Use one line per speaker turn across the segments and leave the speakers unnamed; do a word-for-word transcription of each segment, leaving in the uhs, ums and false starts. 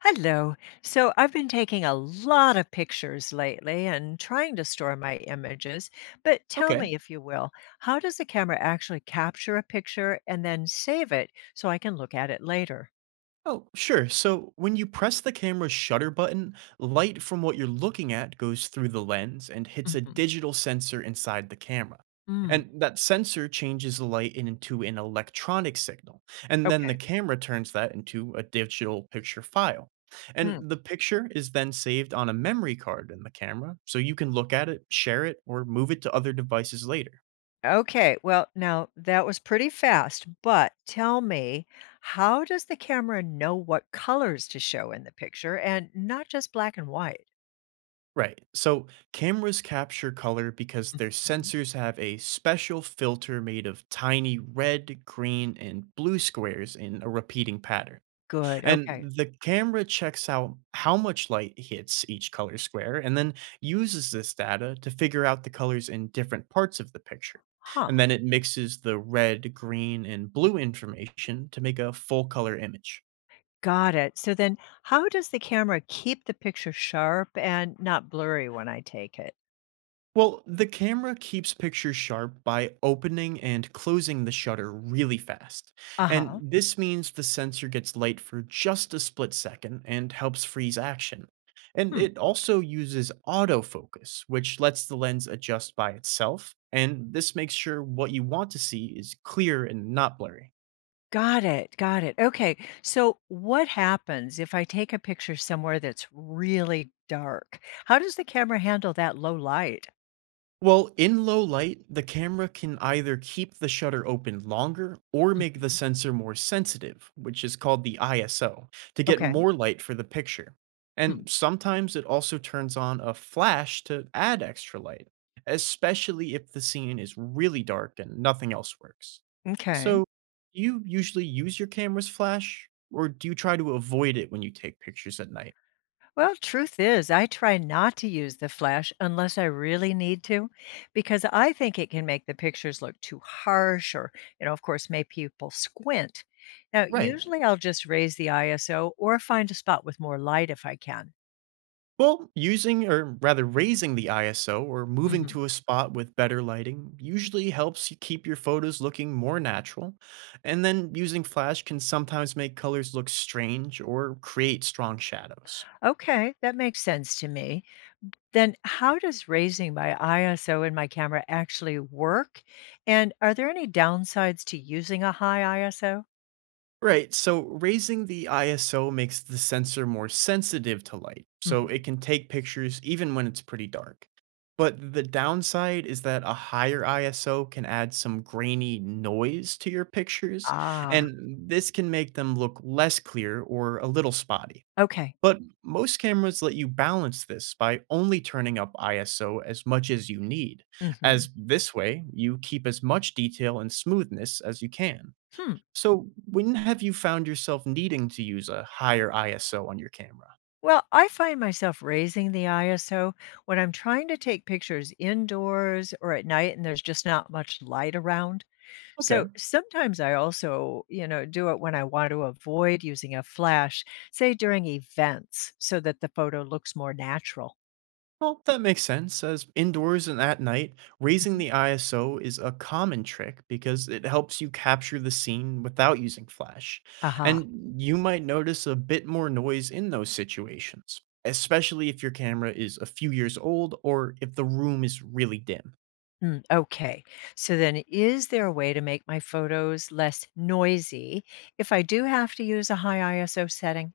Hello. So I've been taking a lot of pictures lately and trying to store my images. But tell me,
Okay.
if you will, how does the camera actually capture a picture and then save it so I can look at it later?
Oh, sure. So when you press the camera's shutter button, light from what you're looking at goes through the lens and hits a
Hmm.
digital sensor inside the camera.
Mm.
And that sensor changes the light into an electronic signal. And then the
Okay.
camera turns that into a digital picture file.
Mm.
And the picture is then saved on a memory card in the camera, so you can look at it, share it, or move it to other devices later.
Okay. Well, now that was pretty fast, but tell me, how does the camera know what colors to show in the picture and not just black and white?
Right. So cameras capture color because their
Mhm.
sensors have a special filter made of tiny red, green, and blue squares in a repeating pattern.
Good.
And
Okay.
the camera checks out how much light hits each color square and then uses this data to figure out the colors in different parts of the picture.
Huh.
And then it mixes the red, green, and blue information to make a full color image.
Got it. So then how does the camera keep the picture sharp and not blurry when I take it?
Well, the camera keeps pictures sharp by opening and closing the shutter really fast. And
Uh-huh.
this means the sensor gets light for just a split second and helps freeze action. And
Hmm.
it also uses autofocus, which lets the lens adjust by itself. And this makes sure what you want to see is clear and not blurry.
Got it. Got it. Okay. So what happens if I take a picture somewhere that's really dark? How does the camera handle that low light?
Well, in low light, the camera can either keep the shutter open longer or make the
Mhm.
sensor more sensitive, which is called the ISO, to get
Okay.
more light for the picture.
Hmm.
And sometimes it also turns on a flash to add extra light, especially if the scene is really dark and nothing else works.
Okay.
So, do you usually use your camera's flash, or do you try to avoid it when you take pictures at night?
Well, truth is, I try not to use the flash unless I really need to because I think it can make the pictures look too harsh or, you know, of course, make people squint. Now,
Right.
usually I'll just raise the I S O or find a spot with more light if I can.
Well, using or rather raising the ISO or moving
Hmm.
to a spot with better lighting usually helps you keep your photos looking more natural. And then using flash can sometimes make colors look strange or create strong shadows.
Okay, that makes sense to me. Then, how does raising my I S O in my camera actually work? And are there any downsides to using a high I S O?
Right, so raising the ISO makes the sensor more sensitive to light, so
Hmm.
it can take pictures even when it's pretty dark. But the downside is that a higher ISO can add some grainy noise to your pictures,
Ah,
and this can make them look less clear or a little spotty.
okay.
But most cameras let you balance this by only turning up ISO as much as you need,
Hmm.
as this way you keep as much detail and smoothness as you can.
Hmm.
So, when have you found yourself needing to use a higher ISO on your camera?
Well, I find myself raising the I S O when I'm trying to take pictures indoors or at night and there's just not much light around. So
Okay,
sometimes I also, you know, do it when I want to avoid using a flash, say during events, so that the photo looks more natural.
well, that makes sense, as indoors and at night, raising
Mhm.
the ISO is a common trick because it helps you capture the scene without using flash.
Aha.
And you might notice a bit more noise in those situations, especially if your camera is a few years old or if the room is really dim.
Mm, okay. So then, is there a way to make my photos less noisy if I do have to use a high I S O setting?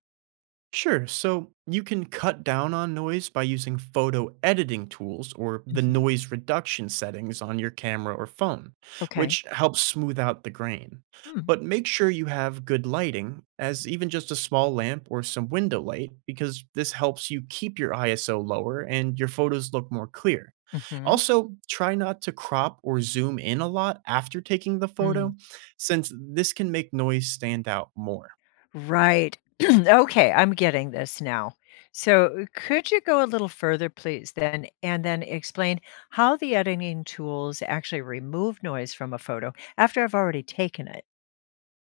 Sure. So you can cut down on noise by using photo editing tools or the
Mhm.
noise reduction settings on your camera or phone,
Okay.
which helps smooth out the grain.
Mm.
But make sure you have good lighting, as even just a small lamp or some window light, because this helps you keep your ISO lower and your photos look more clear.
Hmm. Mm-hmm.
Also, try not to crop or zoom in a lot after taking the
Mm.
photo, since this can make noise stand out more.
Right. Okay, I'm getting this now. So, could you go a little further, please, then, and then explain how the editing tools actually remove noise from a photo after I've already taken it?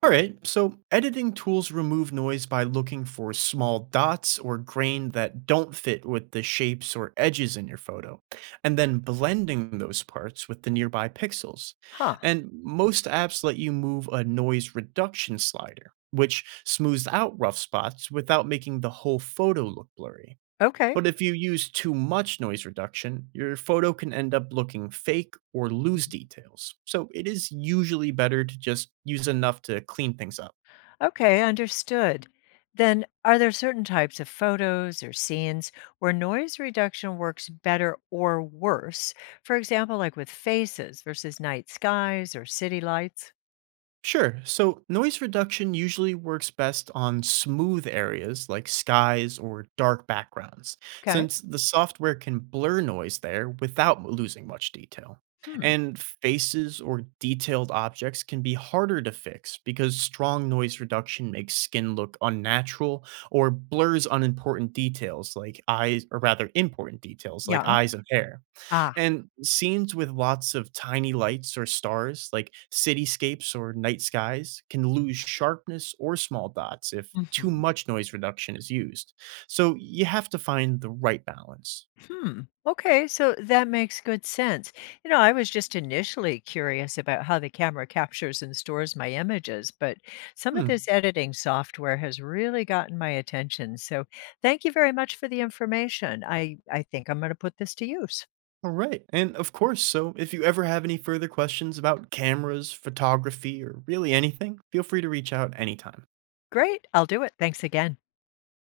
All right, so editing tools remove noise by looking for small dots or grain that don't fit with the shapes or edges in your photo, and then blending those parts with the nearby pixels.
Huh.
And most apps let you move a noise reduction slider, which smooths out rough spots without making the whole photo look blurry.
Okay.
But if you use too much noise reduction, your photo can end up looking fake or lose details. So it is usually better to just use enough to clean things up.
Okay, understood. Then, are there certain types of photos or scenes where noise reduction works better or worse? For example, like with faces versus night skies or city lights?
Sure. So noise reduction usually works best on smooth areas like skies or dark backgrounds,
Okay.
since the software can blur noise there without m- losing much detail.
Hmm.
And faces or detailed objects can be harder to fix because strong noise reduction makes skin look unnatural or blurs unimportant details like eyes, or rather important details like
Yeah.
eyes and hair.
Ah.
And scenes with lots of tiny lights or stars, like cityscapes or night skies, can lose sharpness or small dots if too
Mm-hmm.
much noise reduction is used. So you have to find the right balance.
Hmm. Okay, so that makes good sense. You know, I was just initially curious about how the camera captures and stores my images, but some of this
Hmm.
editing software has really gotten my attention. So, thank you very much for the information. I I think I'm going to put this to use.
All right. And of course, so if you ever have any further questions about cameras, photography, or really anything, feel free to reach out anytime.
Great. I'll do it. Thanks again.